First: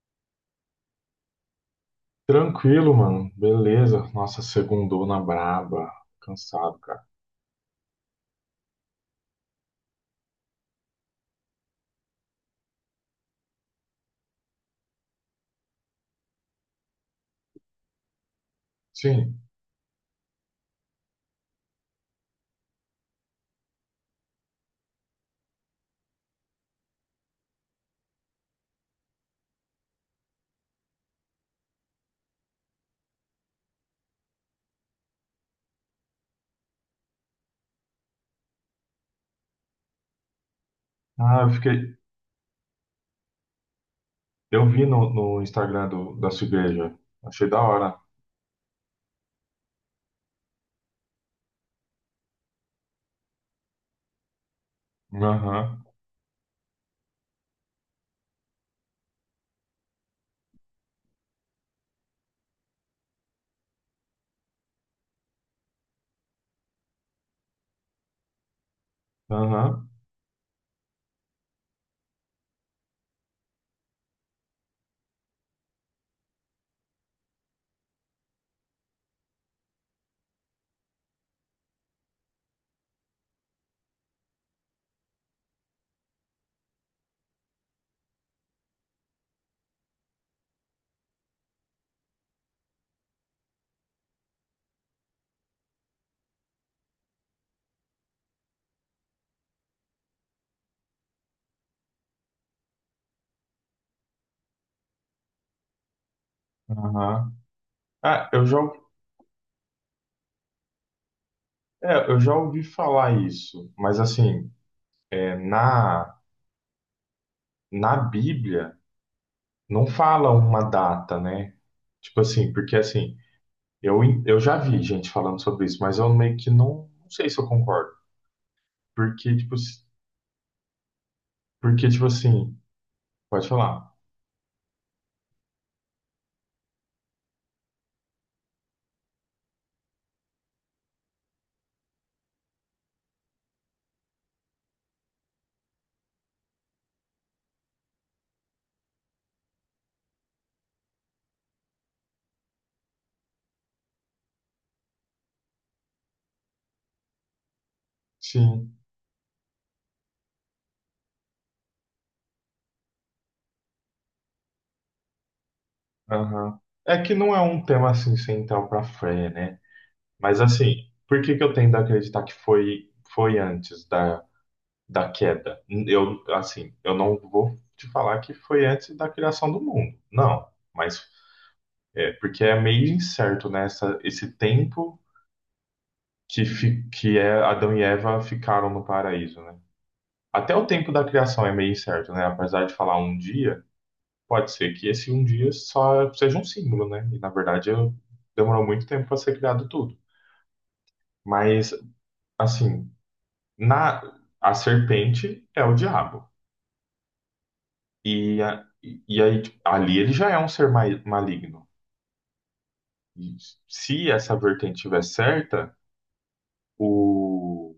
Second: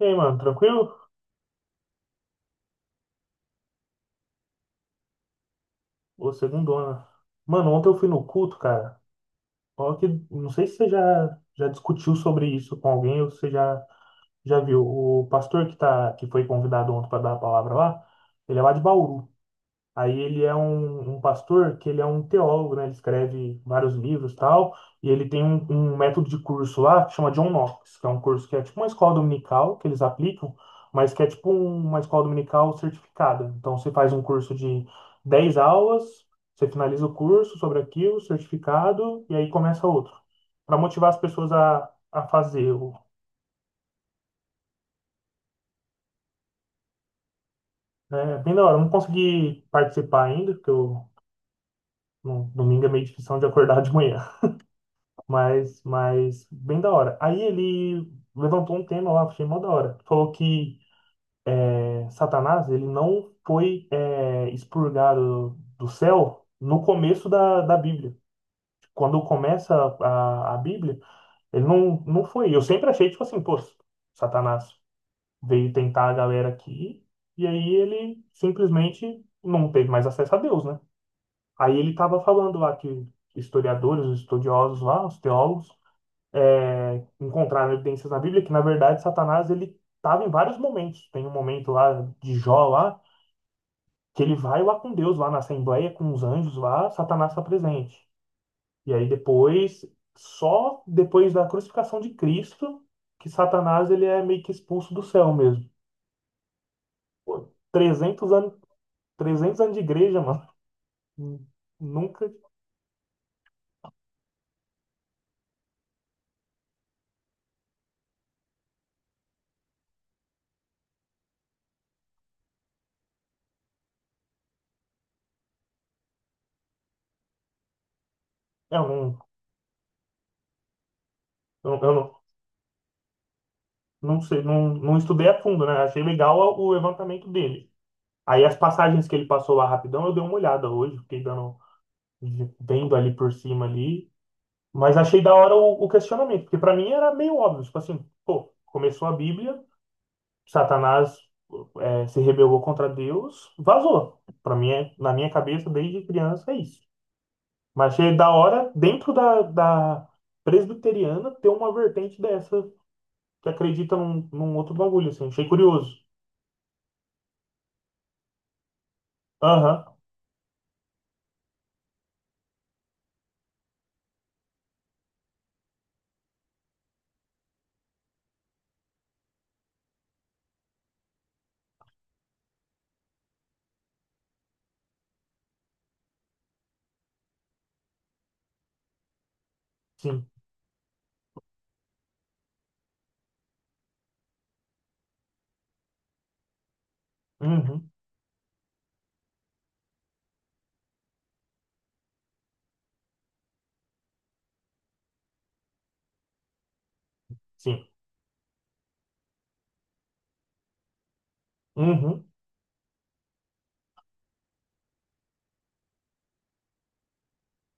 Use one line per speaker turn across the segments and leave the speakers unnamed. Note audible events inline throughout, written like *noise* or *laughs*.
E aí, mano, tranquilo?
Tranquilo, mano. Beleza. Nossa, segundou na braba.
Ô, segundo
Cansado, cara.
ano. Mano, ontem eu fui no culto, cara. Ó, que, não sei se você já, discutiu sobre isso com alguém ou se você já, já viu. O pastor que, tá, que foi convidado ontem para dar a palavra lá, ele é lá de Bauru.
Sim.
Aí ele é um pastor que ele é um teólogo, né? Ele escreve vários livros, tal, e ele tem um método de curso lá que chama John Knox, que é um curso que é tipo uma escola dominical que eles aplicam, mas que é tipo uma escola dominical certificada. Então você faz um curso de 10 aulas, você finaliza o curso sobre aquilo, certificado, e aí começa outro, para motivar as
Ah, eu
pessoas a,
fiquei.
a fazer o,
Eu vi no Instagram da sua igreja. Achei da hora.
né? É Bem da hora. Eu não consegui participar ainda, porque eu, no, domingo é meio difícil de acordar de manhã. Mas,
Aham,
bem da hora. Aí ele levantou um tema lá, achei mó da hora. Falou que é, Satanás, ele não foi é, expurgado do céu no começo da Bíblia. Quando começa
aham,
a Bíblia, ele não, foi. Eu sempre achei, tipo assim, pô, Satanás veio tentar a galera aqui, e aí ele simplesmente não teve mais acesso a Deus, né? Aí ele tava falando lá que historiadores, estudiosos lá, os teólogos, é, encontrar evidências na Bíblia que, na verdade, Satanás ele estava em vários momentos. Tem um momento lá de Jó lá que ele vai lá com Deus lá na assembleia com os anjos lá, Satanás está presente. E aí depois, só depois da crucificação de Cristo que Satanás ele é meio que expulso do céu mesmo.
aham.
Pô,
Ah,
300
eu
anos,
já,
300 anos de igreja, mano.
é, eu
Nunca,
já ouvi falar isso, mas assim, é, na Bíblia não fala uma data, né? Tipo assim, porque assim, eu já vi gente falando sobre isso, mas eu meio que não sei se eu concordo.
eu não,
Porque, tipo,
eu,
porque,
eu
tipo
não,
assim. Pode falar.
não sei, não, estudei a fundo, né? Achei legal o levantamento dele. Aí as passagens que ele passou lá rapidão, eu dei uma olhada hoje, fiquei dando, vendo ali por cima ali, mas achei da hora o questionamento, porque para mim era meio óbvio, tipo assim, pô, começou a Bíblia, Satanás é, se rebelou contra Deus, vazou. Para mim, é, na minha cabeça, desde criança, é isso. Mas achei da hora,
Sim.
dentro da presbiteriana, ter uma vertente dessa, que acredita num outro bagulho, assim, achei curioso.
Aham. É que não é um tema assim central para a Freya, né?
Aham,
Mas assim, por que que eu tendo a acreditar que foi antes da, da queda? Eu assim, eu não vou te falar que foi antes da criação do mundo. Não, mas é porque é meio incerto nessa esse tempo que é Adão e Eva ficaram no paraíso, né?
sim,
Até o tempo da criação é meio incerto, né? Apesar de falar um dia. Pode ser que esse um dia só seja um símbolo, né? E na verdade
uhum,
demorou muito tempo para ser criado tudo. Mas assim, na a serpente é o diabo
sim,
e, e aí tipo, ali ele já é um ser maligno.
uhum.
E se essa vertente estiver certa, o,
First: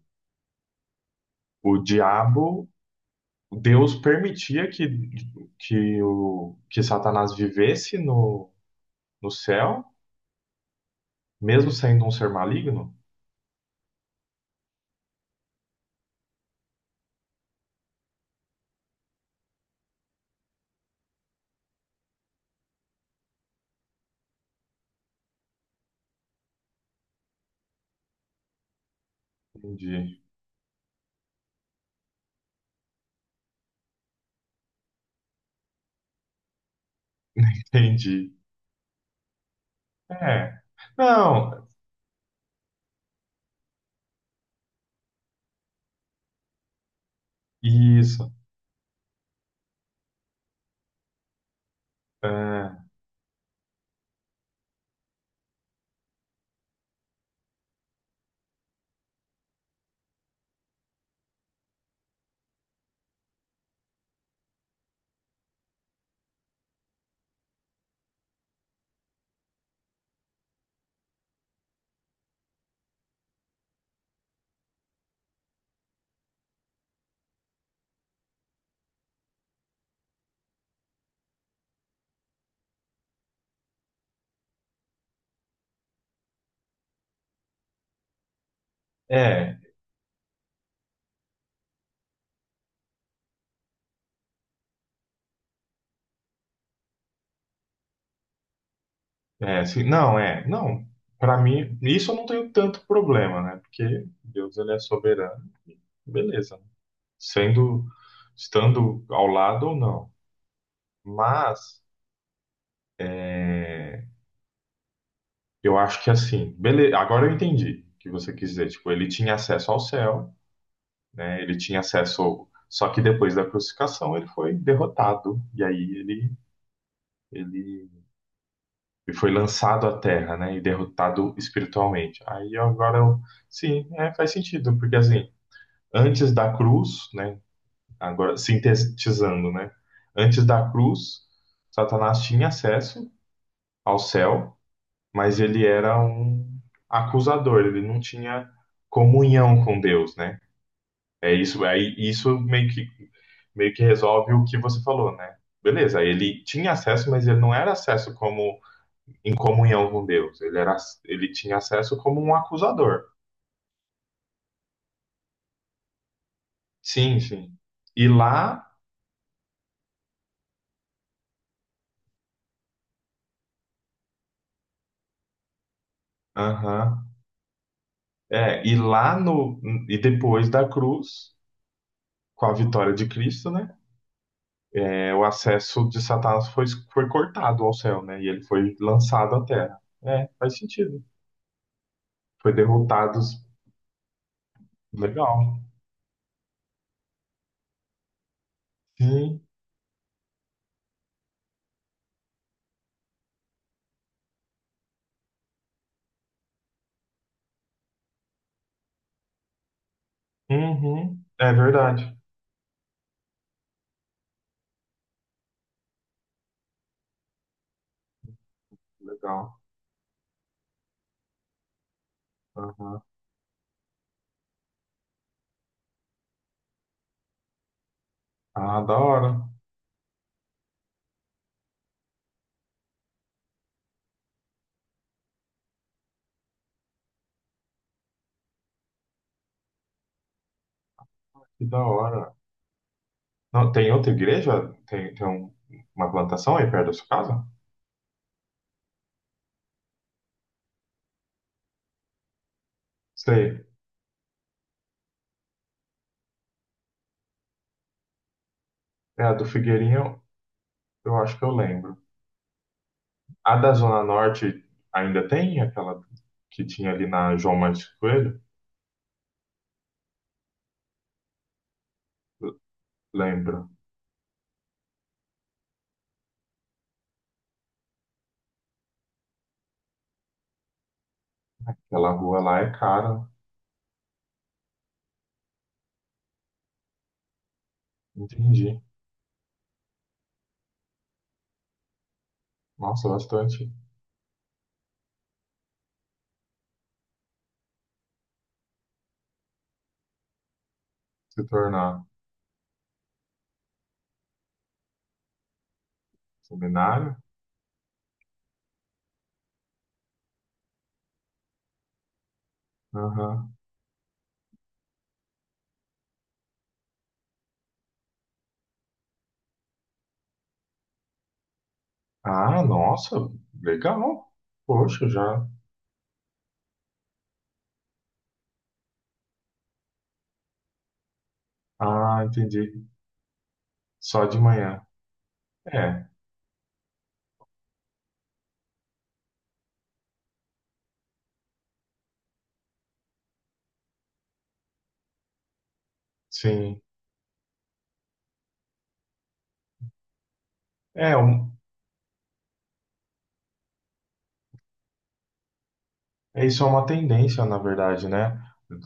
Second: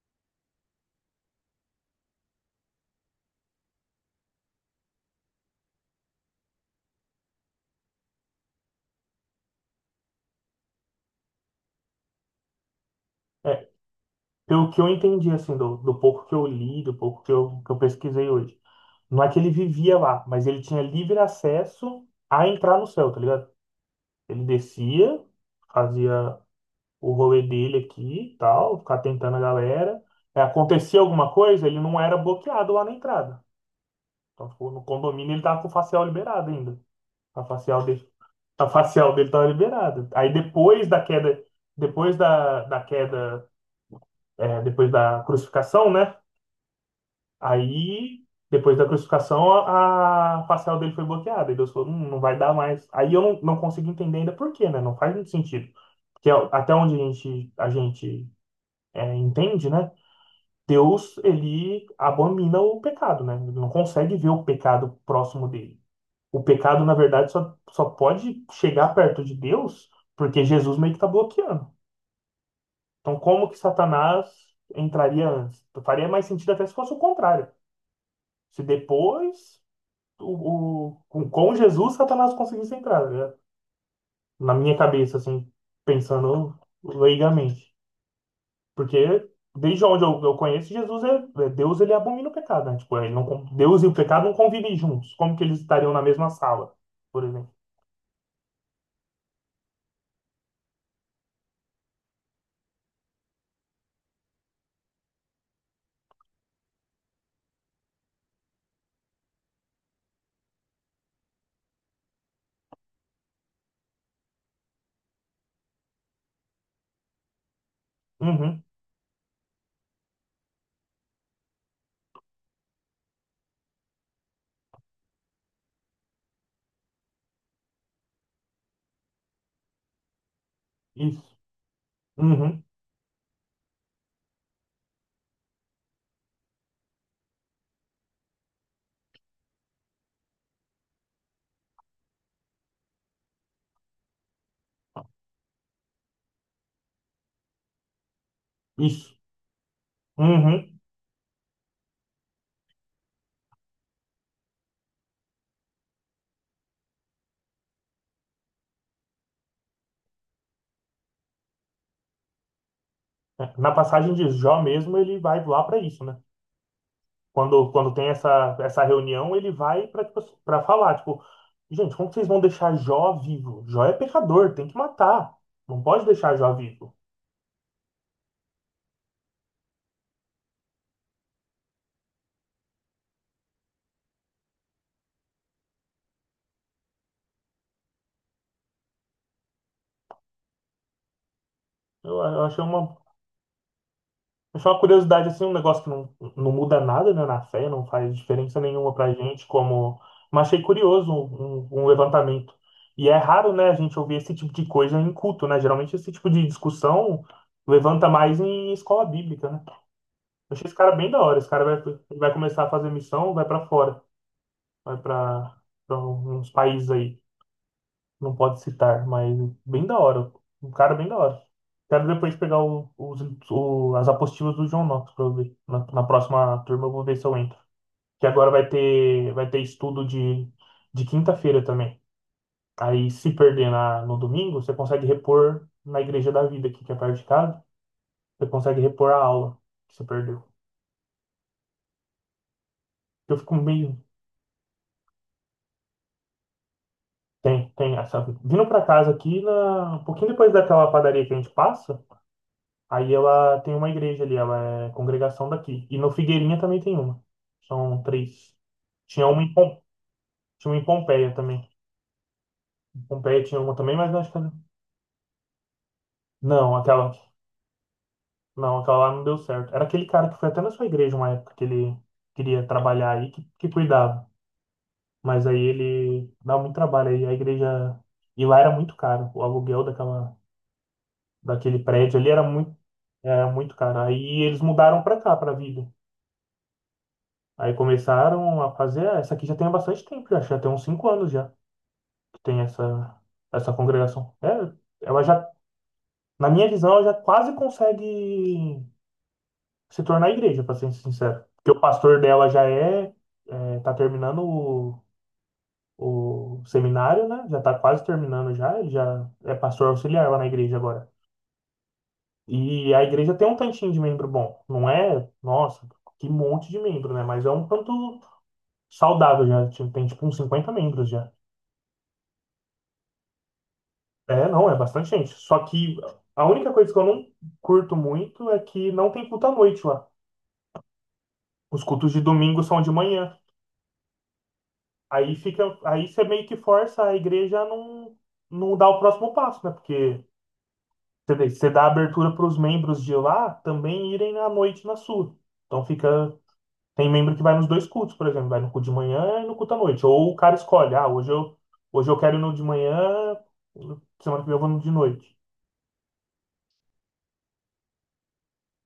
o diabo, Deus permitia que o que Satanás vivesse no céu, mesmo sendo um ser maligno.
É, Pelo que eu entendi, assim, do pouco que eu li, do pouco que eu pesquisei hoje. Não é que ele vivia lá, mas ele tinha livre acesso a entrar no céu, tá ligado? Ele descia, fazia o rolê dele aqui e tal, ficar tentando a galera.
Entendi,
É, acontecia alguma coisa, ele não era bloqueado lá na entrada. Então, tipo, no condomínio ele tava com o facial liberado ainda. A
*laughs*
facial dele,
entendi.
a facial dele tava liberada. Aí
É.
depois da queda,
Não,
depois da queda, é, depois da crucificação, né? Aí,
isso.
depois da crucificação, a facial dele foi bloqueada. E Deus falou, não vai dar
É,
mais." Aí eu não, consigo entender ainda por quê, né? Não faz muito sentido. Porque a- até onde a gente é, entende, né? Deus, ele abomina o pecado, né? Ele não consegue ver o pecado próximo dele. O pecado, na verdade, só, pode chegar perto de Deus porque Jesus meio que está bloqueando. Então, como que Satanás entraria antes? Faria mais sentido até se fosse o contrário. Se depois o, com Jesus, Satanás conseguisse entrar, né? Na minha cabeça, assim, pensando leigamente. Porque
é,
desde onde eu conheço, Jesus é, é- Deus, ele abomina o pecado, né? Tipo, ele não, con- Deus e o pecado não convivem juntos. Como que eles estariam na mesma sala, por exemplo?
é sim, não, é, não. Para mim, isso eu não tenho tanto problema, né? Porque Deus ele é soberano, beleza. Sendo, estando ao lado ou não. Mas é, eu acho que assim, beleza. Agora eu entendi o que você quis
Uhum,
dizer. Tipo, ele tinha acesso ao céu, né? Ele tinha acesso. Só que depois da crucificação ele foi derrotado e aí ele ele e foi lançado à terra, né, e
isso,
derrotado espiritualmente. Aí
uhum,
agora eu, sim, é, faz sentido, porque assim, antes da cruz, né, agora sintetizando, né, antes da cruz, Satanás tinha acesso ao céu, mas ele era um acusador, ele não tinha
isso,
comunhão com Deus, né?
uhum.
É isso, aí isso meio que resolve o que você falou, né? Beleza, ele tinha acesso, mas ele não era acesso como em comunhão com Deus. Ele era, ele tinha acesso como um acusador.
É, Na passagem de Jó mesmo, ele vai lá para isso, né?
Sim, sim.
Quando, quando tem
E
essa,
lá,
essa reunião, ele vai para tipo, para falar, tipo, gente, como que vocês vão deixar Jó vivo? Jó é pecador, tem que matar. Não pode deixar Jó
aham,
vivo.
é, e lá no e depois da cruz, com a vitória de Cristo, né? É, o acesso de Satanás foi cortado ao céu, né? E ele foi lançado à terra. É, faz sentido.
Eu
Foi derrotado.
achei uma curiosidade, assim,
Legal.
um negócio que não, não muda nada, né, na fé, não faz diferença nenhuma pra
Sim.
gente, como... Mas achei curioso um levantamento. E é raro, né, a gente ouvir esse tipo de coisa em culto, né? Geralmente esse tipo de discussão levanta mais em escola bíblica, né? Eu achei esse cara bem
Uhum.
da hora. Esse
É
cara vai,
verdade.
vai começar a fazer missão, vai pra fora. Vai para uns países aí, não pode citar, mas
Legal.
bem da hora, um cara bem da hora. Quero depois pegar
Aham.
os, as apostilas do John Knox para eu ver. Na, na próxima turma eu vou ver se eu entro. Que agora
Ah, da hora.
vai ter estudo de quinta-feira também. Aí se perder na, no domingo, você consegue repor na Igreja da Vida aqui, que é perto de casa. Você consegue repor a aula que você perdeu.
Que da hora.
Eu fico
Não, tem
meio...
outra igreja? Tem, tem um- uma plantação aí perto da sua casa?
Tem, tem. Essa, vindo para casa aqui, na, um pouquinho depois daquela padaria que a gente passa, aí ela
Sei.
tem uma igreja ali, ela é congregação daqui. E no Figueirinha também tem uma. São três.
É
Tinha
a
uma
do
em,
Figueirinho,
tinha uma em
eu
Pompeia
acho que eu
também.
lembro.
Em Pompeia
A
tinha
da
uma também,
Zona
mas eu acho que era...
Norte ainda tem? Aquela que
Não,
tinha ali
aquela,
na João Martins Coelho?
não, aquela lá não deu certo. Era aquele cara que foi até na sua igreja uma época que ele
L-
queria trabalhar aí, que
Lembro.
cuidava. Mas aí ele dá muito trabalho aí. A igreja. E lá era muito caro. O aluguel daquela, daquele
Aquela
prédio ali
rua lá é cara.
era muito caro. Aí eles mudaram pra cá, pra Vila. Aí começaram a
Entendi.
fazer. Ah, essa aqui já tem há bastante tempo, já, acho que já tem uns 5 anos já que tem
Nossa,
essa,
bastante.
essa congregação. É, ela já, na minha visão, ela já quase consegue se tornar igreja, para ser sincero.
Se
Porque o
tornar
pastor dela já é, é, tá terminando o
seminário?
seminário, né? Já tá quase terminando já, ele já é pastor auxiliar lá na igreja agora. E a igreja tem um
Aham.
tantinho de membro bom. Não é, nossa, que monte de membro, né? Mas é um tanto saudável já. Tem tipo uns 50 membros já.
Ah, nossa, legal.
É, não, é bastante
Poxa,
gente.
já.
Só que a única coisa que eu não curto muito é que não tem culto à noite lá. Os cultos de
Ah,
domingo são
entendi.
de manhã.
Só de manhã.
Aí fica,
É,
aí você meio que força a igreja a não, não dar o próximo passo, né? Porque você vê, você dá abertura para os membros de lá também irem à noite na sua. Então fica,
sim.
tem membro que vai nos dois cultos, por exemplo, vai no culto de manhã e no culto à noite. Ou o cara escolhe, ah,
É, um.
hoje eu quero ir no de manhã, semana que vem eu vou no de noite.
É, isso é uma tendência, na verdade, né?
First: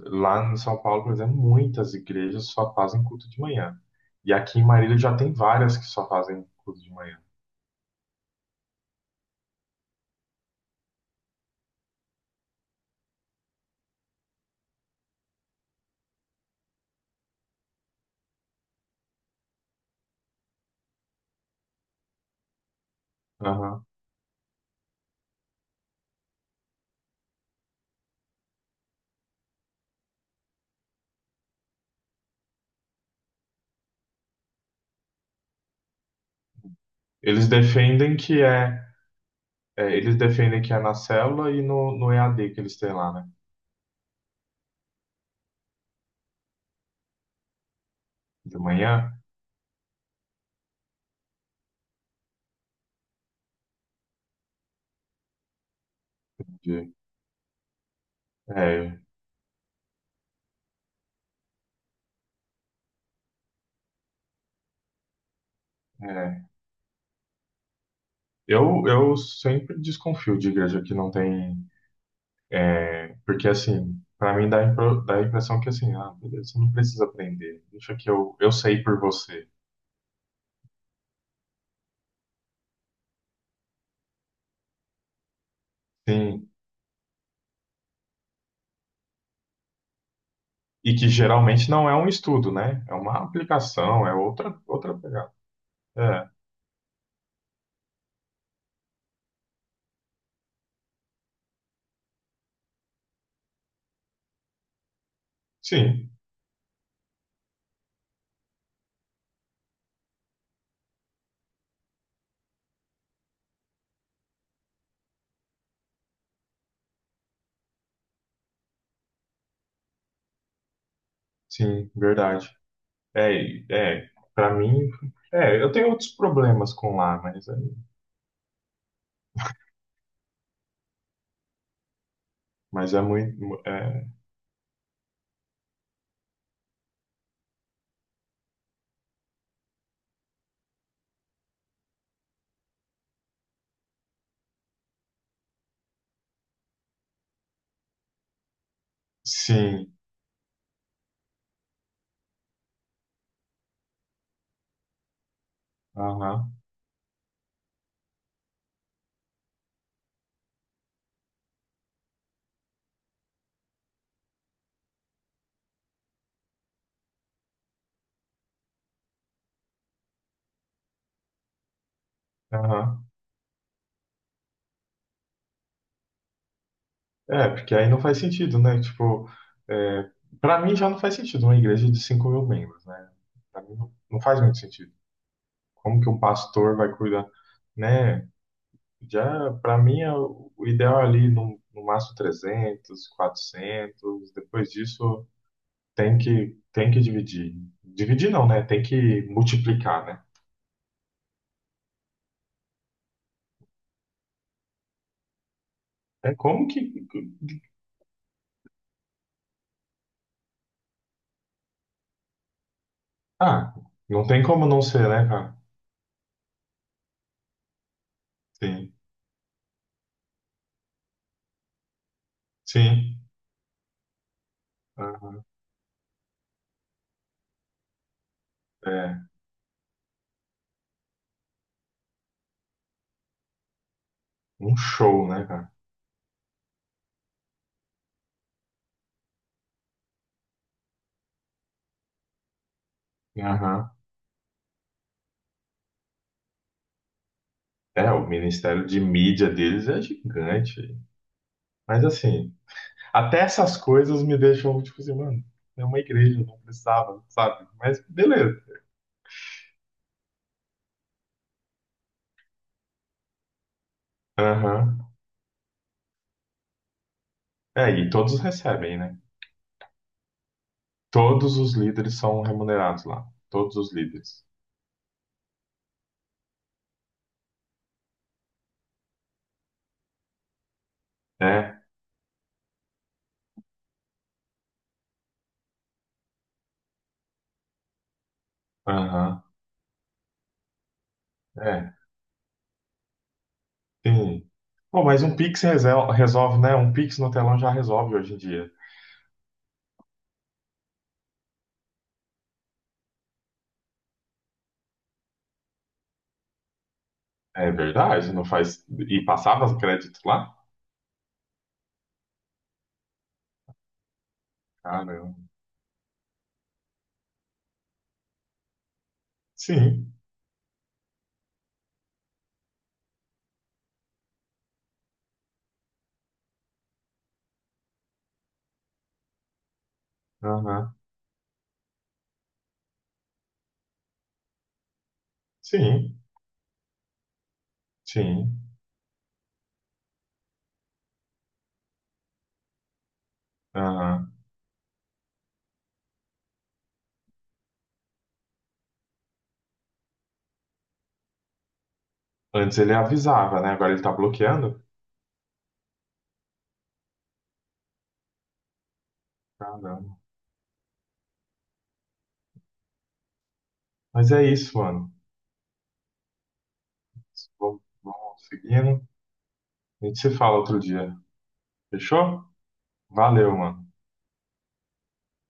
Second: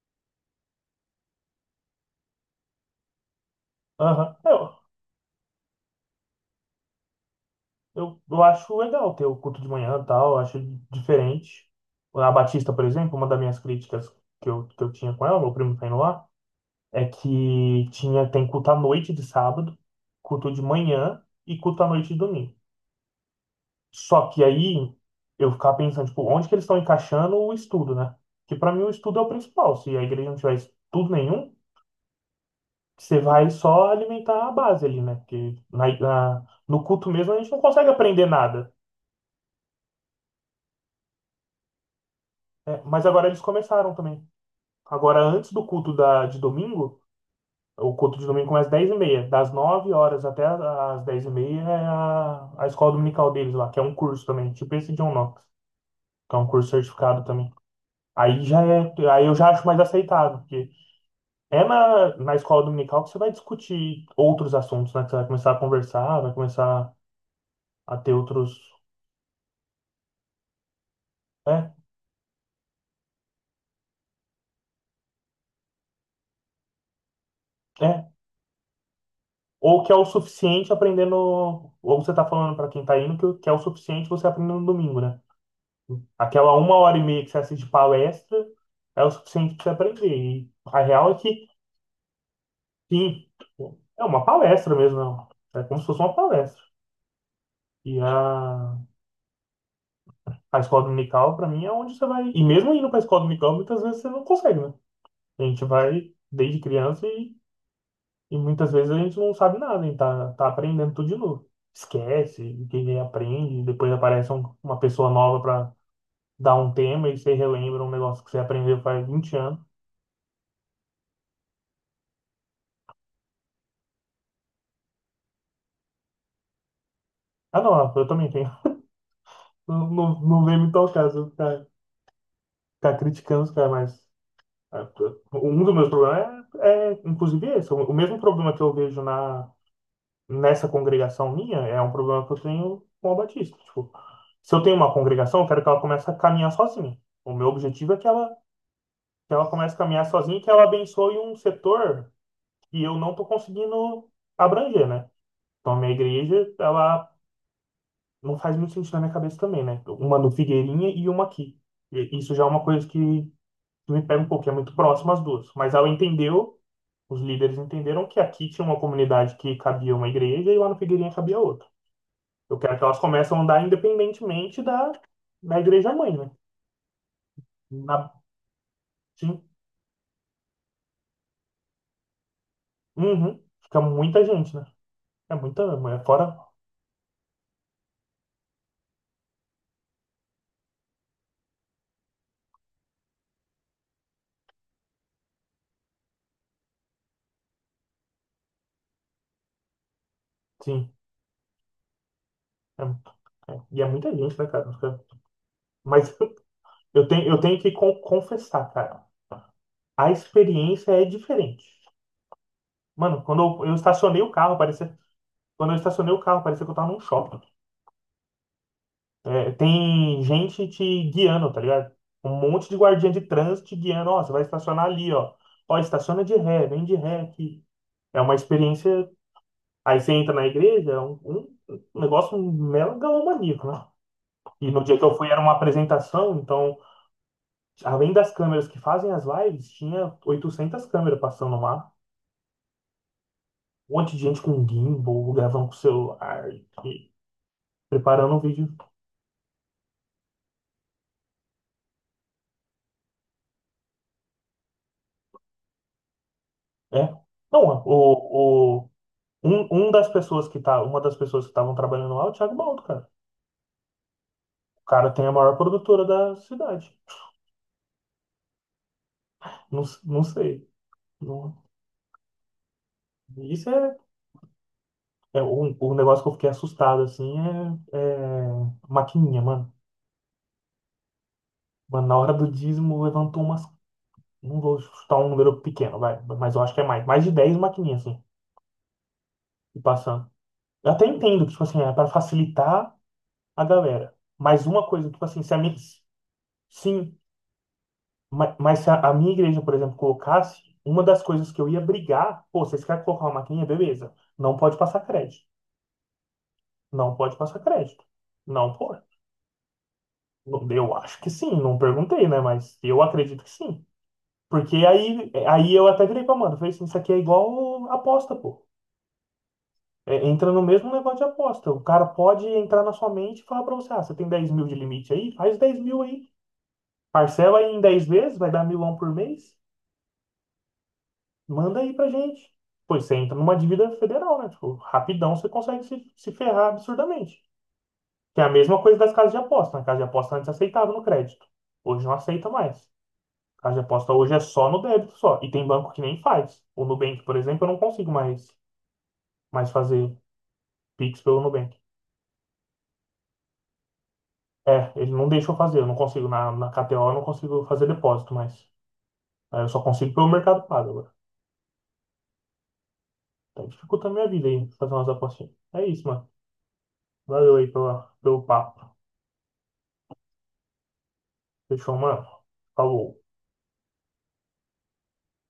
Lá em São Paulo, por exemplo, muitas igrejas só fazem culto de manhã. E
Aham.
aqui em
É,
Marília já tem várias que só fazem culto de manhã.
Eu acho legal ter o culto de manhã e tal, eu acho diferente. A Batista, por exemplo, uma das minhas críticas que eu tinha com ela, meu primo tá indo lá, é que tinha, tem culto à noite de sábado, culto de manhã e culto à noite de domingo.
Aham.
Só que aí eu ficava pensando, tipo, onde que eles estão encaixando o estudo, né? Que pra mim o estudo é o principal. Se a igreja não tiver estudo nenhum, você vai só alimentar a base ali, né? Porque na, no culto mesmo a
Eles
gente não consegue
defendem
aprender
que
nada.
é, é, eles defendem que é na célula e no EAD que eles
É,
têm
mas
lá,
agora
né?
eles começaram também. Agora, antes do culto da, de domingo, o culto de domingo
De
começa às
manhã.
10:30. Das 9 horas até às dez e meia é a escola dominical deles lá, que é um curso também, tipo esse John Knox, que é um curso
de-
certificado também. Aí já é,
é,
aí eu já acho mais aceitável, porque é na, na escola dominical que você vai discutir outros assuntos, né? Que você vai começar a conversar, vai
é.
começar a ter outros.
Eu sempre desconfio de igreja que não tem,
É,
é, porque assim, para mim dá, a dá a impressão que assim, ah, beleza, você não precisa aprender. Deixa que
é.
eu sei por você.
Ou que é o suficiente aprender no. Ou você tá falando para quem tá indo que é o suficiente você aprender no domingo, né?
Sim,
Aquela uma hora e meia que você assiste palestra é o suficiente para você aprender. E a
e que
real é que,
geralmente não é um estudo, né? É uma
sim, é
aplicação, é
uma
outra,
palestra
outra
mesmo. Não.
pegada.
É como se fosse uma
É,
palestra. E a escola dominical, para mim, é onde você vai. E mesmo indo para a escola dominical, muitas vezes você não consegue, né? A gente
sim,
vai desde criança e muitas vezes a gente não sabe nada, a gente tá, tá aprendendo tudo de novo. Esquece, o que aprende, depois aparece um- uma pessoa nova para dar um tema e você relembra um negócio que você aprendeu faz 20 anos.
sim, verdade. É, é, para mim, é, eu tenho outros problemas com lá,
Ah, não, eu também tenho. Não, não, não vem me tocar, se eu ficar,
mas
ficar
é
criticando os
muito,
caras,
é,
mas ah, t- um dos meus problemas é, é, inclusive, esse. O mesmo problema que eu vejo nessa congregação minha é um problema que eu tenho com a Batista. Tipo, se eu tenho uma congregação, eu quero que ela comece a caminhar sozinha. O meu objetivo é que ela comece a
sim,
caminhar sozinha e que ela abençoe um setor que eu não estou conseguindo abranger, né? Então, a minha igreja,
aham,
ela não faz muito sentido na minha cabeça também, né? Uma no Figueirinha e uma aqui. E isso já é uma coisa que me pega um pouquinho, é muito próximo as duas. Mas ela entendeu, os líderes entenderam que aqui tinha uma comunidade que cabia uma igreja e lá no Figueirinha cabia outra. Eu quero que elas
aham.
comecem a andar independentemente da, da igreja mãe, né?
É, porque aí
Na,
não faz sentido, né? Tipo,
sim,
é, para mim já não faz sentido uma igreja de 5 mil membros, né?
uhum.
Para mim
Fica
não, não
muita
faz
gente,
muito
né?
sentido. Como
É
que um
fora,
pastor vai cuidar, né? Já, para mim, é o ideal é ali no máximo 300, quatrocentos. Depois disso, tem que dividir. Dividir não, né? Tem que multiplicar, né?
sim. É, e é muita gente, né, cara? Mas
É como que.
*laughs* eu tenho que confessar, cara. A experiência é diferente. Mano, quando eu
Ah,
estacionei
não
o
tem
carro,
como não
parecia.
ser, né, cara?
Quando eu estacionei o carro, parecia que eu tava num shopping.
Sim,
É, tem gente te guiando, tá ligado? Um monte de guardinha
sim.
de trânsito te guiando. Ó, você vai estacionar ali,
Ah,
ó. Ó, estaciona de ré, vem de ré aqui. É uma experiência.
é
Aí você entra na igreja, é um negócio megalomaníaco, né? *laughs* E
um
no dia que eu fui
show,
era
né,
uma
cara?
apresentação, então, além das câmeras que fazem as lives, tinha 800 câmeras passando lá.
Aham.
Um monte de gente com gimbal, gravando com celular, e
É, o
preparando o vídeo.
Ministério de Mídia deles é gigante. Mas assim, até essas coisas me deixam, tipo assim, mano, é uma igreja, não
É.
precisava, sabe?
Não,
Mas beleza.
o, Um das pessoas que tá, uma das pessoas que estavam trabalhando lá é o Thiago Baldo, cara. O
Aham.
cara tem a maior produtora da cidade.
É, e todos recebem, né?
Não, não sei.
Todos
Não-
os líderes são remunerados lá.
isso
Todos os
é,
líderes.
é um negócio que eu fiquei assustado, assim, é maquininha, mano.
É,
Mano, na hora do dízimo levantou umas. Não vou chutar um número pequeno, vai, mas eu acho que é mais. Mais de 10 maquininhas, assim,
aham,
e passando. Eu até entendo que, tipo assim, é
é,
para facilitar a galera.
sim.
Mas uma
Bom,
coisa,
mas
tipo
um
assim, se a
Pix
minha,
resolve, né? Um
se,
Pix no telão já resolve hoje em
Ma-
dia.
Mas, se a, a minha igreja, por exemplo, colocasse, uma das coisas que eu ia brigar, pô, vocês querem colocar uma maquininha? Beleza. Não pode passar crédito. Não pode passar
É
crédito.
verdade, não
Não
faz.
pode.
E passava os créditos lá?
Eu acho que sim, não perguntei, né? Mas eu acredito que sim. Porque aí,
Caramba.
aí eu até virei pra mano, falei assim, isso aqui é igual aposta, pô.
Sim,
É, entra no mesmo negócio de aposta. O cara pode entrar na sua mente e falar pra você, ah, você tem 10.000 de limite aí? Faz 10.000 aí. Parcela aí em 10 vezes, vai dar milão por mês.
aham,
Manda aí pra gente. Pois você entra numa dívida federal, né? Tipo, rapidão você consegue se,
sim,
se ferrar absurdamente. Que é a
sim,
mesma coisa das casas de aposta, né? Casa de aposta antes aceitava no crédito. Hoje não aceita mais. Casa de aposta
aham.
hoje é só no débito só. E tem banco que nem faz. O Nubank, por exemplo, eu não consigo mais fazer Pix pelo Nubank.
Antes ele avisava, né? Agora ele tá bloqueando?
É, ele não deixa eu fazer. Eu não consigo. Na KTO eu não consigo fazer depósito mais. Aí eu só
Caramba.
consigo pelo Mercado Pago agora. Tá dificultando a minha
Mas é
vida aí,
isso,
fazer umas
mano.
apostinhas. É isso, mano. Valeu aí pelo
Vamos
papo.
seguindo. A gente se fala outro dia.
Fechou, mano.
Fechou?
Falou.
Valeu, mano.